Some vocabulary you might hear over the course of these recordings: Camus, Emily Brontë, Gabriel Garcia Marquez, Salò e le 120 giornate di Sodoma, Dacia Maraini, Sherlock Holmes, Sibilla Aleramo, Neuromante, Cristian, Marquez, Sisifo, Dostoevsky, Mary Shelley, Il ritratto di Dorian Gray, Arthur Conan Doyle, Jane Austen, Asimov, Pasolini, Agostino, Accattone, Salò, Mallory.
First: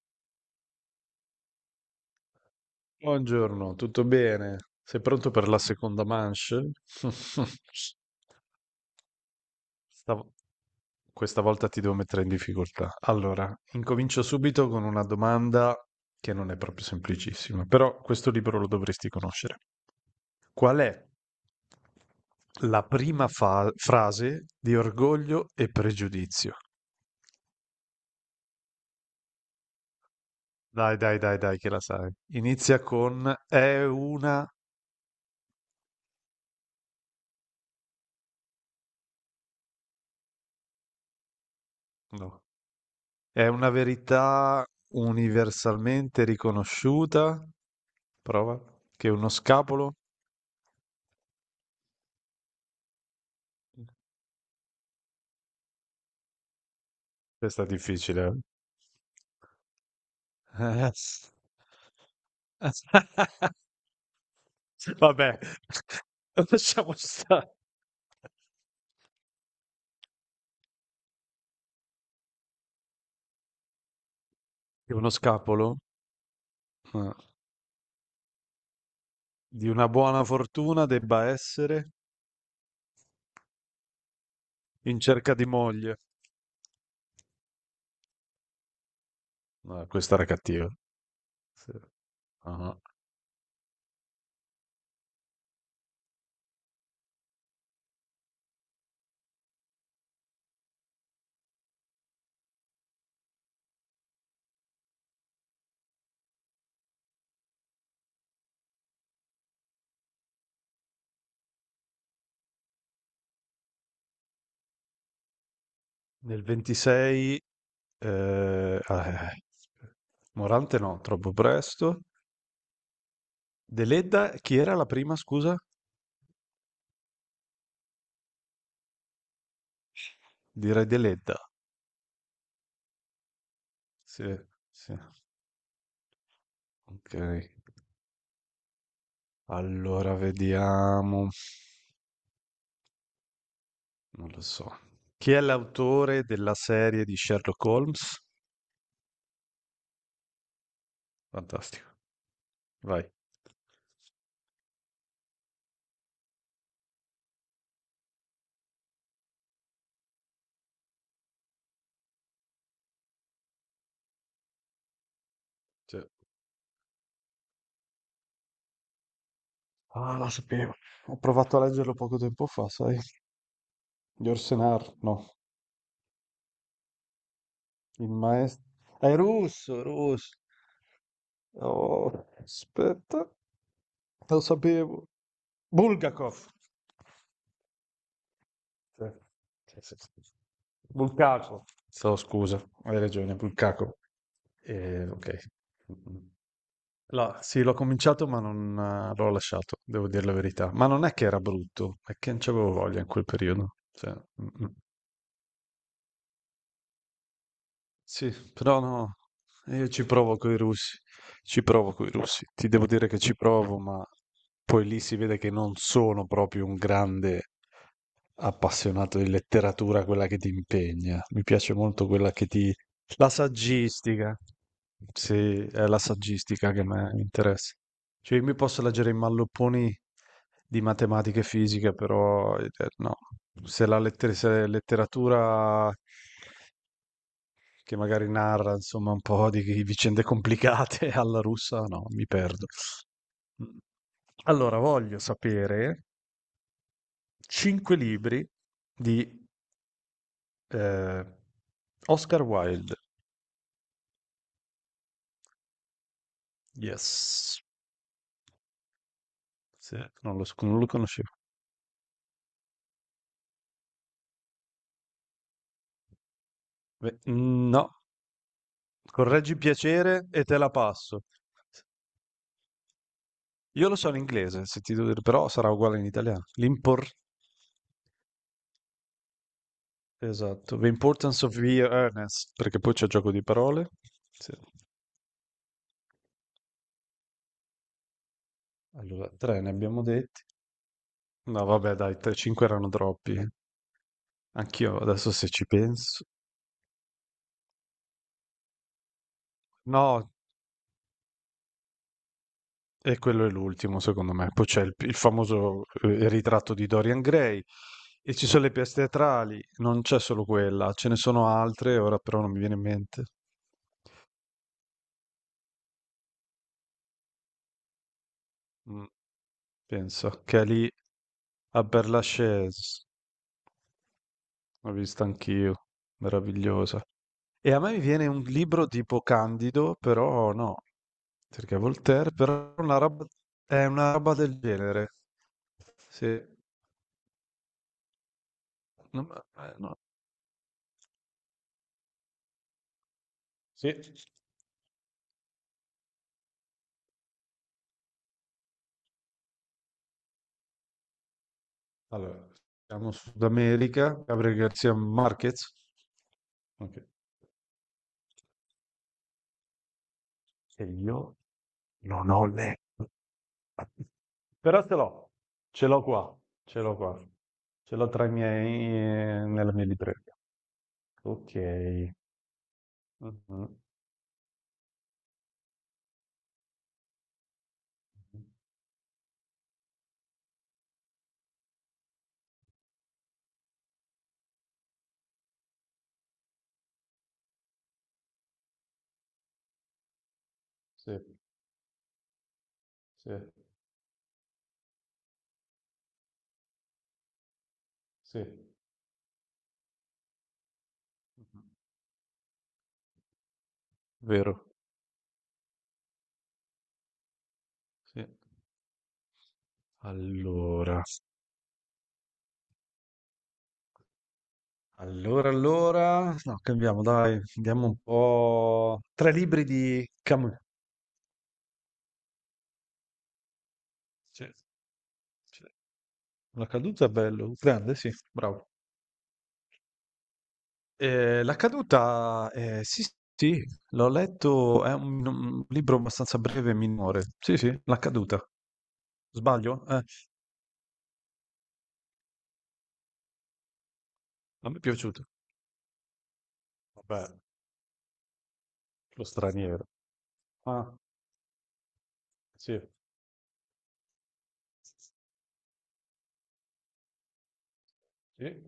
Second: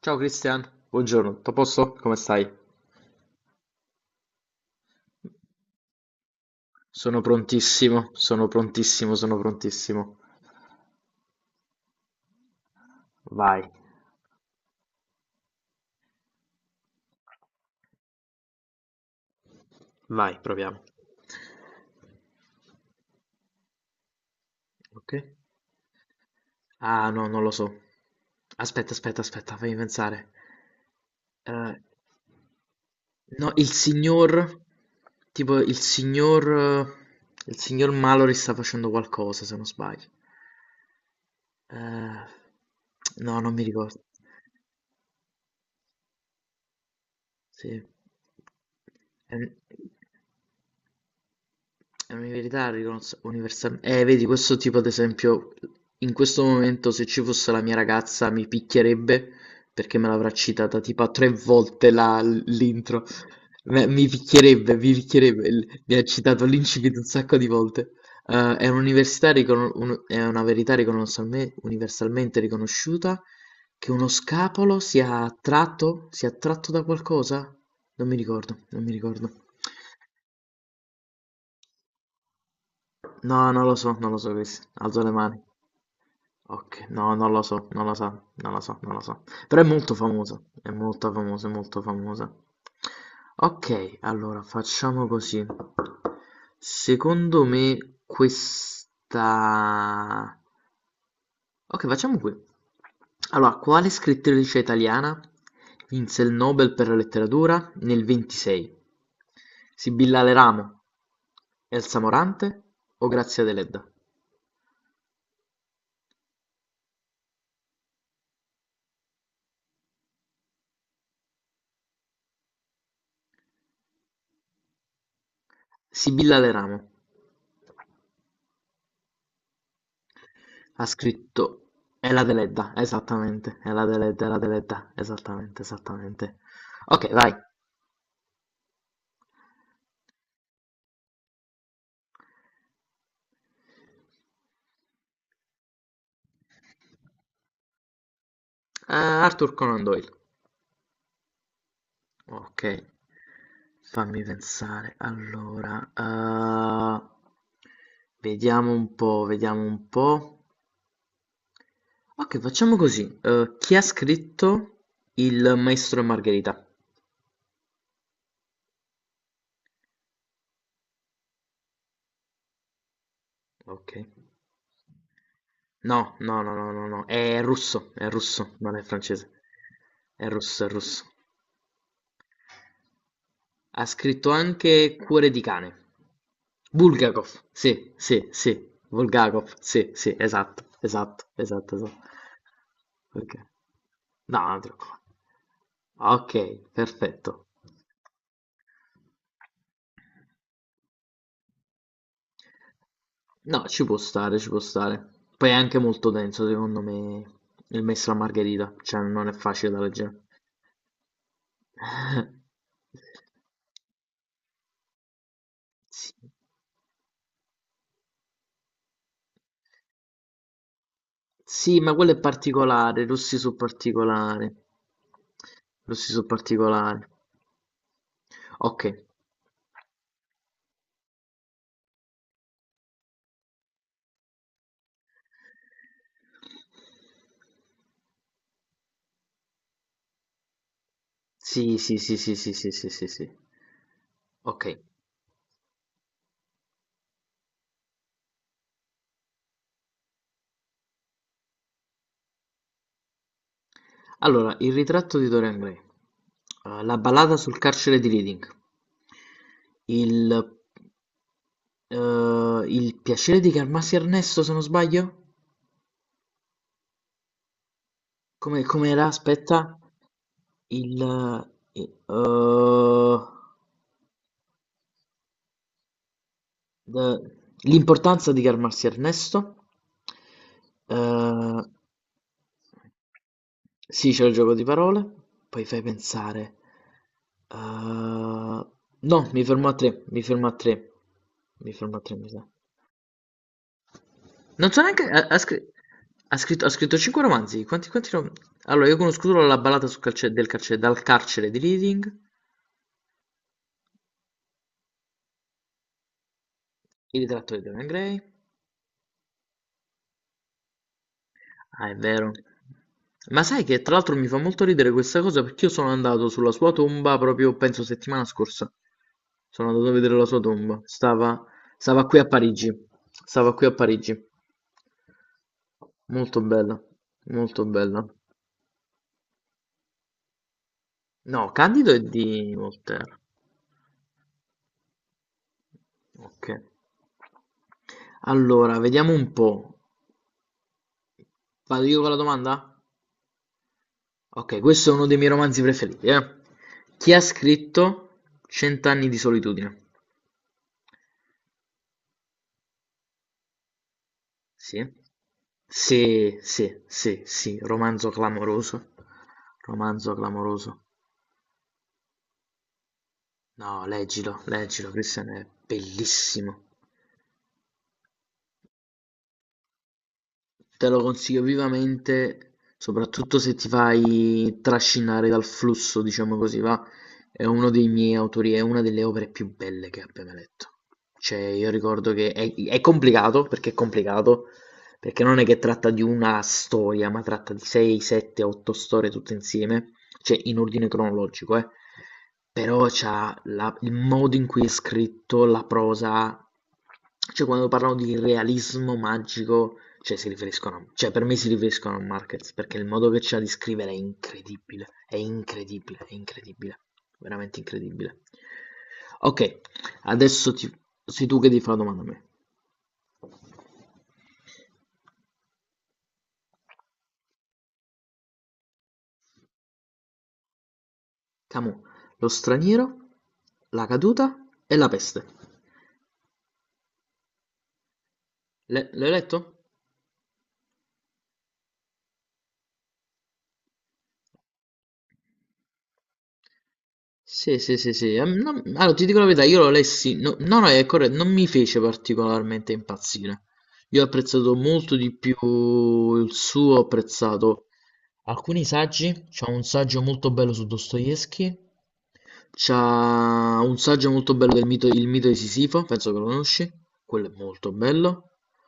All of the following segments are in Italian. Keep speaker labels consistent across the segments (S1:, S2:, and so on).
S1: Ciao Cristian, buongiorno, tutto a posto? Come stai?
S2: Buongiorno, tutto bene? Sei pronto per la seconda manche?
S1: Sono prontissimo, sono prontissimo, sono prontissimo.
S2: Stavo- Questa volta ti devo mettere in difficoltà. Allora,
S1: Vai,
S2: incomincio subito con una domanda che non è proprio semplicissima, però questo libro lo dovresti conoscere.
S1: vai,
S2: Qual
S1: proviamo.
S2: è la prima frase di
S1: Ok?
S2: Orgoglio e Pregiudizio?
S1: Ah, no, non lo so. Aspetta, aspetta, aspetta, fammi pensare.
S2: Dai, dai, dai, dai, che
S1: Eh,
S2: la sai. Inizia con
S1: no, il
S2: è una.
S1: signor, tipo il signor Mallory sta facendo qualcosa, se non sbaglio. Eh,
S2: No.
S1: no,
S2: È
S1: non mi
S2: una
S1: ricordo.
S2: verità universalmente riconosciuta.
S1: Sì.
S2: Prova. Che uno
S1: Ehm,
S2: scapolo.
S1: È un'verità ricons- universal- vedi, questo tipo, ad esempio, in questo momento se ci fosse la
S2: Questa è
S1: mia ragazza
S2: difficile.
S1: mi picchierebbe perché me l'avrà citata
S2: eh.
S1: tipo a 3 volte l'intro. Mi picchierebbe, mi
S2: Vabbè,
S1: picchierebbe. Mi ha citato
S2: lasciamo
S1: l'incipit un sacco di
S2: stare.
S1: volte. È un'università ricon- un- è una verità riconoscialme- universalmente riconosciuta che uno scapolo
S2: Che uno scapolo
S1: sia attratto da
S2: eh,
S1: qualcosa? Non mi ricordo, non mi ricordo.
S2: di una buona fortuna debba essere
S1: No, non lo so, non lo so, Chris.
S2: in
S1: Alzo le
S2: cerca
S1: mani.
S2: di moglie.
S1: Ok, no, non lo so, non lo so, non lo so, non lo so. Però è
S2: No,
S1: molto
S2: questa era
S1: famosa,
S2: cattiva.
S1: è molto famosa, è
S2: Sì.
S1: molto famosa.
S2: Ah.
S1: Ok, allora facciamo così. Secondo me questa... Ok, facciamo qui. Allora, quale scrittrice italiana vinse il Nobel per la letteratura nel 26? Sibilla Aleramo, Elsa Morante o Grazia Deledda?
S2: Nel 26, eh, ah, eh, Morante no, troppo presto. Deledda, chi era la prima, scusa?
S1: Sibilla Leramo ha
S2: Direi Deledda.
S1: scritto "Ela Deledda", esattamente, "Ela
S2: Sì,
S1: Deledda, Ela Deledda",
S2: sì.
S1: esattamente, esattamente. Ok,
S2: Ok.
S1: vai.
S2: Allora vediamo. Non lo so. Chi è l'autore della serie di Sherlock Holmes?
S1: Arthur Conan Doyle.
S2: Fantastico.
S1: Ok,
S2: Vai.
S1: fammi pensare. Allora, vediamo un po', vediamo un po'. Ok, facciamo così. Chi ha scritto Il
S2: Sì.
S1: Maestro e Margherita?
S2: Ah, la sapevo. Ho provato a leggerlo poco tempo fa, sai?
S1: Ok.
S2: Yorsenar, no.
S1: No, no, no, no, no, no, è
S2: Il
S1: russo,
S2: maestro.
S1: non è
S2: È
S1: francese.
S2: russo,
S1: È
S2: russo.
S1: russo, è russo.
S2: Oh, aspetta.
S1: Ha scritto
S2: Lo
S1: anche
S2: sapevo.
S1: "Cuore di cane",
S2: Bulgakov.
S1: "Bulgakov", sì, sì, sì,
S2: Sì.
S1: Bulgakov,
S2: Sì,
S1: sì,
S2: sì, sì,
S1: sì,
S2: sì.
S1: esatto, esatto,
S2: Bulcaco.
S1: esatto, esatto.
S2: So, scusa, hai ragione,
S1: Okay.
S2: Bulcaco.
S1: No, non ti preoccupare.
S2: Ok. Mhm.
S1: Ok,
S2: No,
S1: perfetto.
S2: sì, l'ho cominciato ma non l'ho lasciato, devo dire la verità. Ma non è che era brutto, è che non c'avevo voglia in quel
S1: No,
S2: periodo.
S1: ci può
S2: Cioè,
S1: stare,
S2: mm,
S1: ci può
S2: mm.
S1: stare. Poi è anche molto denso, secondo me, il Maestro e la
S2: Sì,
S1: Margherita,
S2: però
S1: cioè
S2: no,
S1: non è facile da
S2: io ci
S1: leggere.
S2: provo coi russi, ci provo coi russi. Ti devo dire che ci provo, ma poi lì si vede che non
S1: Sì.
S2: sono proprio un grande. Appassionato di letteratura quella che ti impegna. Mi piace
S1: Sì, ma
S2: molto
S1: quello è
S2: quella che ti.
S1: particolare,
S2: La
S1: rossi su
S2: saggistica.
S1: particolare.
S2: Sì, è la
S1: Rossi su
S2: saggistica che mi
S1: particolare.
S2: mi interessa. Cioè, io mi posso
S1: Ok.
S2: leggere i mallopponi di matematica e fisica, però no. Se letteratura che magari narra, insomma, un po' di vicende complicate alla
S1: Sì,
S2: russa,
S1: sì,
S2: no,
S1: sì,
S2: mi
S1: sì, sì,
S2: perdo.
S1: sì, sì, sì, sì. Ok.
S2: Allora, voglio sapere cinque libri di Ehm, Oscar Wilde,
S1: Allora, il ritratto di Dorian Gray. La ballata sul
S2: yes.
S1: carcere di Reading.
S2: Sì,
S1: Il,
S2: non lo conoscevo.
S1: il piacere di calmarsi Ernesto, se non sbaglio?
S2: Beh, no,
S1: Come, com'era?
S2: correggi
S1: Aspetta.
S2: piacere e te la passo.
S1: Il... eh, eh,
S2: Io lo so in inglese, se ti devo dire, però sarà uguale in italiano. L'impor
S1: Ehm, L'importanza di calmarsi Ernesto.
S2: esatto, "The importance of
S1: Ehm
S2: the earnest", perché poi c'è gioco di parole.
S1: Sì, c'è il
S2: Sì.
S1: gioco di parole, poi fai pensare. Ehm,
S2: Allora,
S1: no, mi
S2: 3
S1: fermo
S2: ne
S1: a
S2: abbiamo
S1: tre, mi
S2: detti.
S1: fermo a tre.
S2: No
S1: Mi
S2: vabbè
S1: fermo a tre,
S2: dai,
S1: mi
S2: te
S1: sa.
S2: 5 erano troppi.
S1: Non so
S2: Anch'io
S1: neanche...
S2: adesso se ci penso,
S1: ha scritto 5 romanzi. Quanti, allora, io conosco solo la ballata
S2: no.
S1: del carcere, dal carcere di Reading,
S2: E quello è l'ultimo, secondo me. Poi c'è il famoso ritratto di
S1: il
S2: Dorian
S1: ritratto di
S2: Gray
S1: Dorian Gray.
S2: e ci sono le pièce teatrali, non c'è solo quella, ce ne sono
S1: Ah, è
S2: altre, ora
S1: vero.
S2: però non mi viene in mente.
S1: Ma sai che tra l'altro mi fa molto ridere questa cosa perché io sono andato sulla sua tomba proprio, penso, settimana scorsa.
S2: Mm,
S1: Sono andato a vedere la sua
S2: pensa, che è
S1: tomba.
S2: lì a
S1: Stava
S2: Père
S1: qui a Parigi.
S2: Lachaise,
S1: Stava qui a Parigi.
S2: l'ho vista anch'io,
S1: Molto bella,
S2: meravigliosa.
S1: molto
S2: E a me mi
S1: bella.
S2: viene un libro tipo Candido, però no,
S1: No,
S2: perché è
S1: Candido è
S2: Voltaire,
S1: di
S2: però una
S1: Voltaire.
S2: roba- è una roba del genere. Sì.
S1: Ok. Allora, vediamo
S2: No,
S1: un po'.
S2: no.
S1: Vado io con la domanda?
S2: Sì.
S1: Ok, questo è uno dei miei romanzi preferiti, eh. Chi ha scritto Cent'anni di solitudine?
S2: Allora, siamo Sud America, Gabriel
S1: Sì,
S2: Garcia Marquez.
S1: sì, sì,
S2: Ok.
S1: sì, sì, romanzo clamoroso, romanzo clamoroso.
S2: E io non ho letto.
S1: No, leggilo,
S2: Però
S1: leggilo, Christian è
S2: ce l'ho qua,
S1: bellissimo.
S2: ce l'ho qua. Ce l'ho tra i miei, nella mia libreria.
S1: Te lo consiglio
S2: Ok.
S1: vivamente, soprattutto se ti
S2: Mhm.
S1: fai trascinare dal flusso, diciamo così, va. È uno dei miei autori, è una delle opere più belle che abbia mai letto. Cioè, io ricordo che è complicato, perché non è che tratta di una storia, ma tratta di 6, 7, 8 storie tutte insieme, cioè in ordine
S2: Sì,
S1: cronologico, eh. Però
S2: sì,
S1: c'ha il modo in cui è scritto, la prosa, cioè quando parlano di
S2: sì.
S1: realismo magico, cioè si riferiscono, cioè per me si riferiscono a Marquez, perché il modo che c'ha di scrivere è
S2: Vero.
S1: incredibile, è incredibile, è incredibile, veramente incredibile.
S2: Sì.
S1: Ok, adesso ti,
S2: Allora,
S1: sei tu che ti fa la domanda a me.
S2: no, cambiamo, dai, andiamo un po'. Tre libri di Camus.
S1: Camus, lo straniero, la caduta
S2: Sì,
S1: e la peste.
S2: sì. La caduta è bello, grande, sì, bravo.
S1: L'hai letto?
S2: La caduta, sì, sì, l'ho letto, è un libro abbastanza breve e minore. Sì,
S1: Sì, sì,
S2: sì,
S1: sì,
S2: La
S1: sì.
S2: caduta.
S1: Allora, ti dico la verità, io lo
S2: Sbaglio? Eh,
S1: lessi, no, no, no, è corretto, non mi fece particolarmente impazzire. Io ho apprezzato
S2: a me è
S1: molto di
S2: piaciuto.
S1: più il suo, ho
S2: Vabbè,
S1: apprezzato alcuni saggi,
S2: lo
S1: c'è un
S2: straniero.
S1: saggio molto bello su
S2: Ah,
S1: Dostoevsky, c'è
S2: sì,
S1: un saggio molto bello del mito, il mito di Sisifo, penso che lo conosci, quello è molto bello.
S2: sì,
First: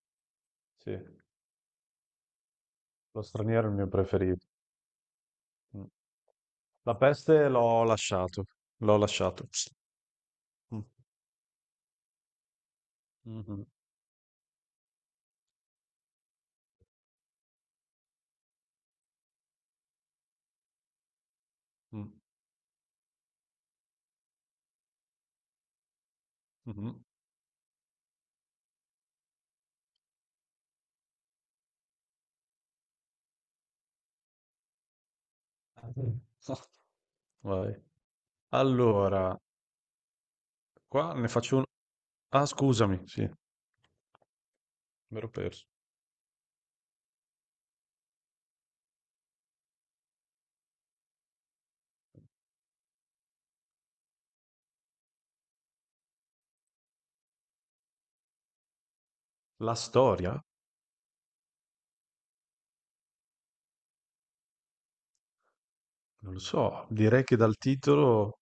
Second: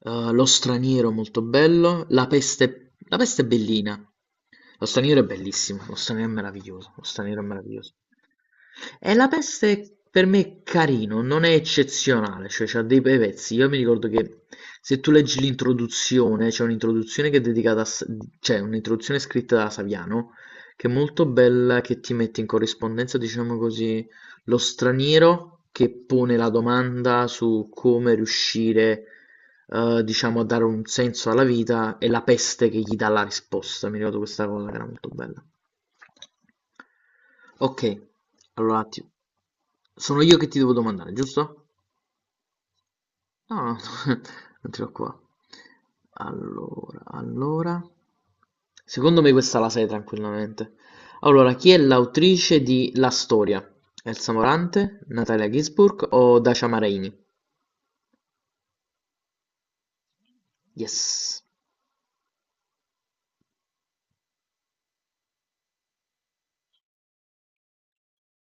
S1: Lo
S2: sì,
S1: straniero molto bello, la
S2: lo
S1: peste è
S2: straniero è il mio
S1: bellina.
S2: preferito.
S1: Lo straniero è bellissimo,
S2: Mm.
S1: lo straniero è meraviglioso,
S2: La
S1: lo straniero è
S2: peste l'ho
S1: meraviglioso.
S2: lasciato, l'ho
S1: E la
S2: lasciato.
S1: peste per me è
S2: Mm.
S1: carino, non è eccezionale, cioè c'ha dei bei pezzi.
S2: Mhm,
S1: Io mi ricordo che se tu leggi l'introduzione, c'è un'introduzione che è dedicata cioè un'introduzione scritta da Saviano, che è molto bella, che
S2: mm,
S1: ti mette in corrispondenza, diciamo così, lo straniero che pone la
S2: mhm.
S1: domanda su come riuscire diciamo, a dare un senso alla vita e la peste che gli dà la risposta. Mi ricordo questa cosa che era molto bella.
S2: Vai.
S1: Ok, allora un attimo.
S2: Allora,
S1: Sono io che ti devo domandare,
S2: qua ne faccio.
S1: giusto?
S2: Ah, scusami, sì, mi
S1: No, no, non ce l'ho qua.
S2: ero perso.
S1: Allora, allora. Secondo me questa la sai tranquillamente. Allora, chi è l'autrice di La storia? Elsa Morante, Natalia Gisburg o Dacia Maraini?
S2: La storia?
S1: Yes.
S2: Non lo so, direi che dal titolo,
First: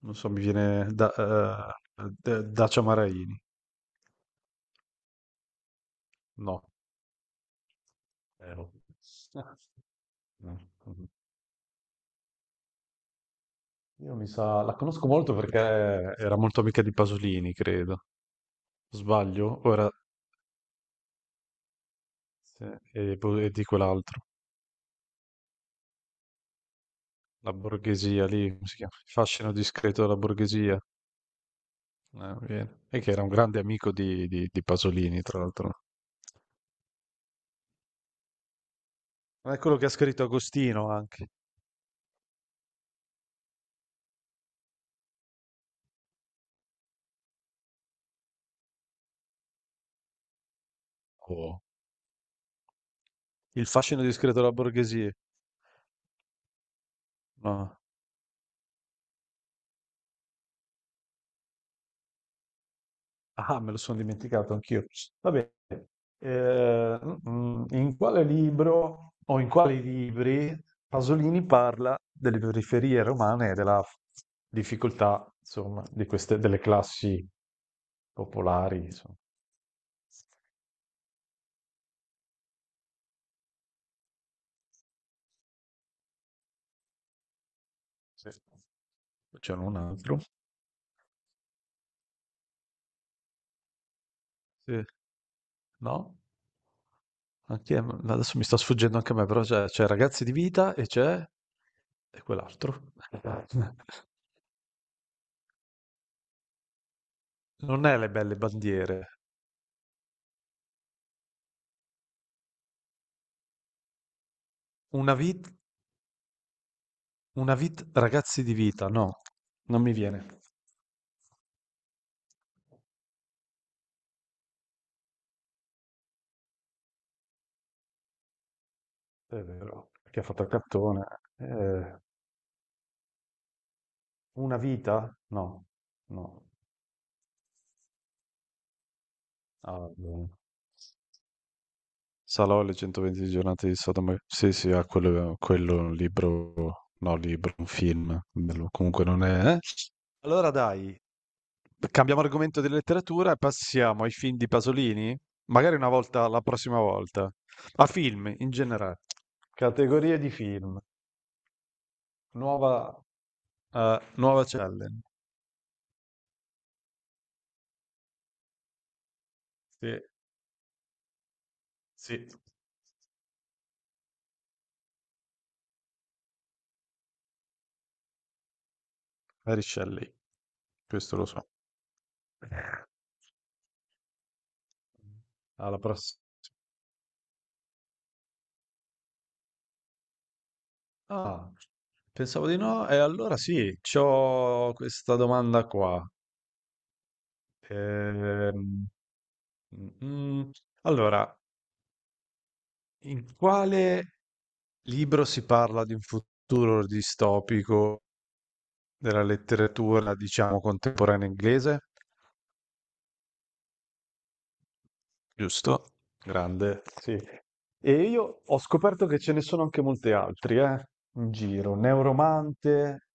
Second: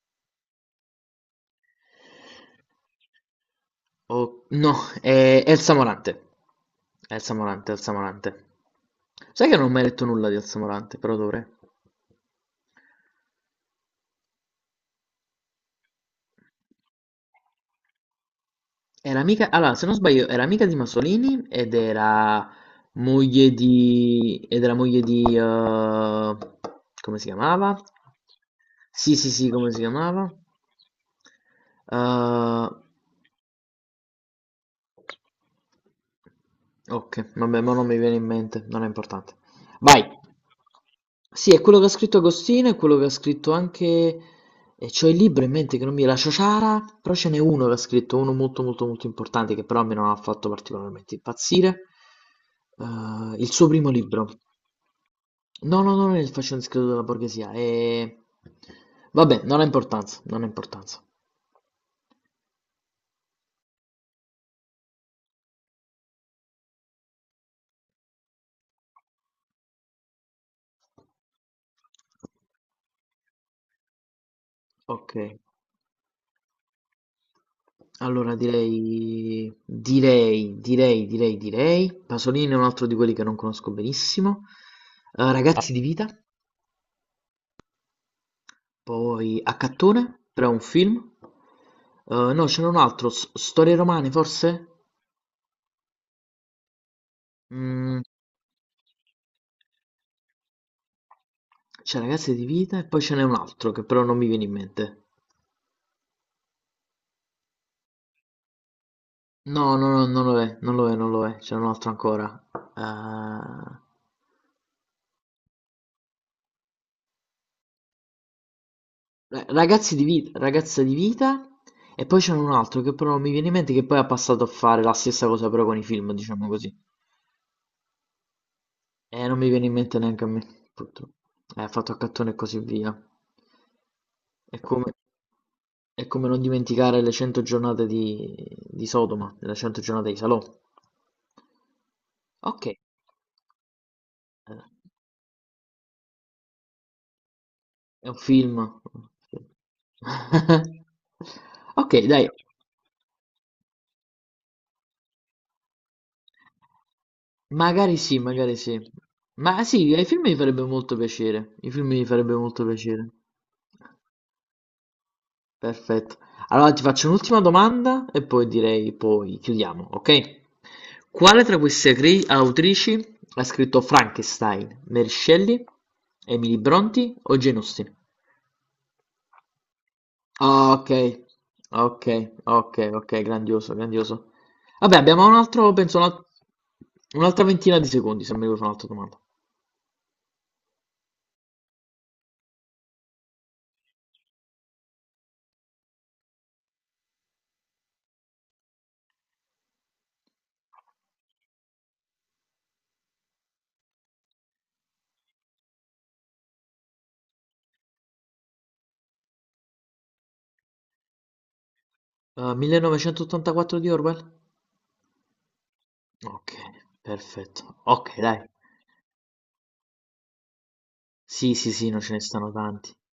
S2: non so, mi viene Dacia Maraini.
S1: Oh, no, è Elsa Morante.
S2: No.
S1: Elsa Morante, Elsa Morante.
S2: Oh.
S1: Sai che non ho mai letto nulla di
S2: No.
S1: Elsa Morante, però dovrei.
S2: Io mi sa, la conosco molto perché era molto amica di Pasolini, credo.
S1: Era amica,
S2: Sbaglio?
S1: allora, se
S2: Ora,
S1: non sbaglio, era amica di Masolini ed era
S2: sì, e, po-
S1: moglie
S2: e di quell'altro,
S1: di... ed era moglie di... come si
S2: la
S1: chiamava?
S2: borghesia lì, come si chiama? Il
S1: Sì, sì, sì,
S2: fascino
S1: come si
S2: discreto della
S1: chiamava?
S2: borghesia. Eh,
S1: Eh,
S2: bene. E che era un grande amico di Pasolini, tra l'altro.
S1: Okay, vabbè mo non mi viene in mente, non è importante.
S2: Ma è quello che ha
S1: Vai!
S2: scritto Agostino anche.
S1: Sì, è quello che ha scritto Agostino, è quello che ha scritto anche... E c'ho il libro in mente che non mi... La Ciociara, però ce n'è uno che ha scritto, uno molto molto molto importante, che però a me non ha fatto particolarmente
S2: Oh.
S1: impazzire. Il
S2: Il
S1: suo primo
S2: fascino
S1: libro.
S2: discreto della borghesia.
S1: No, no, no, non è il fascino discreto della borghesia,
S2: No.
S1: è... Vabbè, non ha importanza, non ha importanza.
S2: Ah, me lo sono dimenticato anch'io. Va bene. Eh, in quale libro o in quali libri Pasolini parla delle periferie romane e della
S1: Ok.
S2: difficoltà, insomma, di queste, delle classi
S1: Allora
S2: popolari, insomma.
S1: direi direi, direi, direi, direi Pasolini è un altro di quelli che non conosco benissimo. Ragazzi di vita,
S2: Sì.
S1: poi
S2: C'era un altro.
S1: Accattone, però è un film. No, ce n'è un altro, Storie romane forse?
S2: Sì. No? Anche
S1: Mm,
S2: adesso mi sta sfuggendo anche a me, però c'è Ragazzi di vita e c'è,
S1: c'è
S2: e
S1: Ragazzi di vita e
S2: quell'altro.
S1: poi ce n'è un altro che però non mi viene in mente.
S2: Non è le belle bandiere.
S1: No, no, no, non lo è, non lo è, non lo è, c'è un altro ancora. Eh,
S2: Una vita, ragazzi di vita, no, non mi
S1: Ragazzi di vita,
S2: viene.
S1: ragazza di vita. E poi c'era un altro che però non mi viene in mente che poi ha passato a fare la stessa cosa però con i film, diciamo così. E
S2: È
S1: non mi viene in
S2: vero,
S1: mente
S2: perché ha
S1: neanche a
S2: fatto
S1: me,
S2: il cartone.
S1: purtroppo. Ha fatto a
S2: Eh,
S1: cattone e così via.
S2: una
S1: È come,
S2: vita? No,
S1: è
S2: no.
S1: come non dimenticare le 100 giornate di Sodoma, le 100
S2: Ah,
S1: giornate di
S2: no.
S1: Salò.
S2: Salò e
S1: Ok,
S2: le 120 giornate di Sodoma. Sì, sì, ha quello, quello è un libro, no, libro, un
S1: è un
S2: film. Bello.
S1: film.
S2: Comunque non è. Allora dai,
S1: Ok,
S2: cambiamo
S1: dai.
S2: argomento di letteratura e passiamo ai film di Pasolini, magari una volta, la prossima volta, a
S1: Magari sì,
S2: film in
S1: magari sì.
S2: generale.
S1: Ma sì, ai
S2: Categorie
S1: film
S2: di
S1: mi farebbe
S2: film,
S1: molto piacere. I film mi farebbe molto
S2: nuova,
S1: piacere.
S2: nuova challenge.
S1: Perfetto. Allora ti faccio un'ultima domanda e poi direi, poi chiudiamo,
S2: Sì,
S1: ok? Quale tra queste acri-
S2: sì,
S1: autrici ha scritto Frankenstein? Mary Shelley, Emily Brontë o Jane Austen?
S2: Mary Shelley,
S1: Ah, ok,
S2: questo lo so.
S1: ok, ok, ok, grandioso, grandioso. Vabbè, abbiamo un altro,
S2: Alla
S1: penso,
S2: prossima.
S1: un'altra 20 di secondi se mi vuoi fare un'altra domanda.
S2: Ah, pensavo di no, e allora sì, c'ho questa domanda qua. Ehm, mm, mm. Allora, in quale libro si parla di un futuro distopico della letteratura, diciamo, contemporanea inglese,
S1: 1984 di Orwell?
S2: giusto?
S1: Okay,
S2: Grande. Sì.
S1: perfetto.
S2: E
S1: Okay,
S2: io
S1: dai.
S2: ho scoperto che ce ne sono anche molti altri, in
S1: Sì, sì,
S2: giro.
S1: sì, no, ce ne stanno tanti.
S2: Neuromante,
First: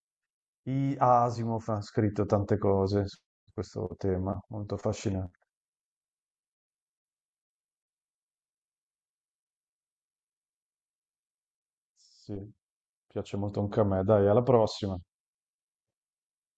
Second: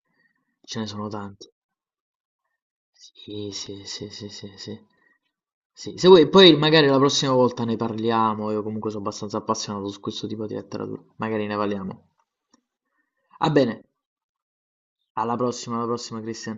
S1: Ce ne
S2: I
S1: sono tanti.
S2: Asimov ha scritto tante cose su
S1: Sì, sì,
S2: questo
S1: sì, sì,
S2: tema,
S1: sì,
S2: molto
S1: sì.
S2: affascinante.
S1: Sì, se vuoi poi magari la prossima volta ne parliamo, io comunque sono abbastanza appassionato su questo tipo di letteratura. Magari ne parliamo.
S2: Sì, piace
S1: Va
S2: molto anche
S1: bene,
S2: a me. Dai, alla prossima.
S1: alla prossima, Christian.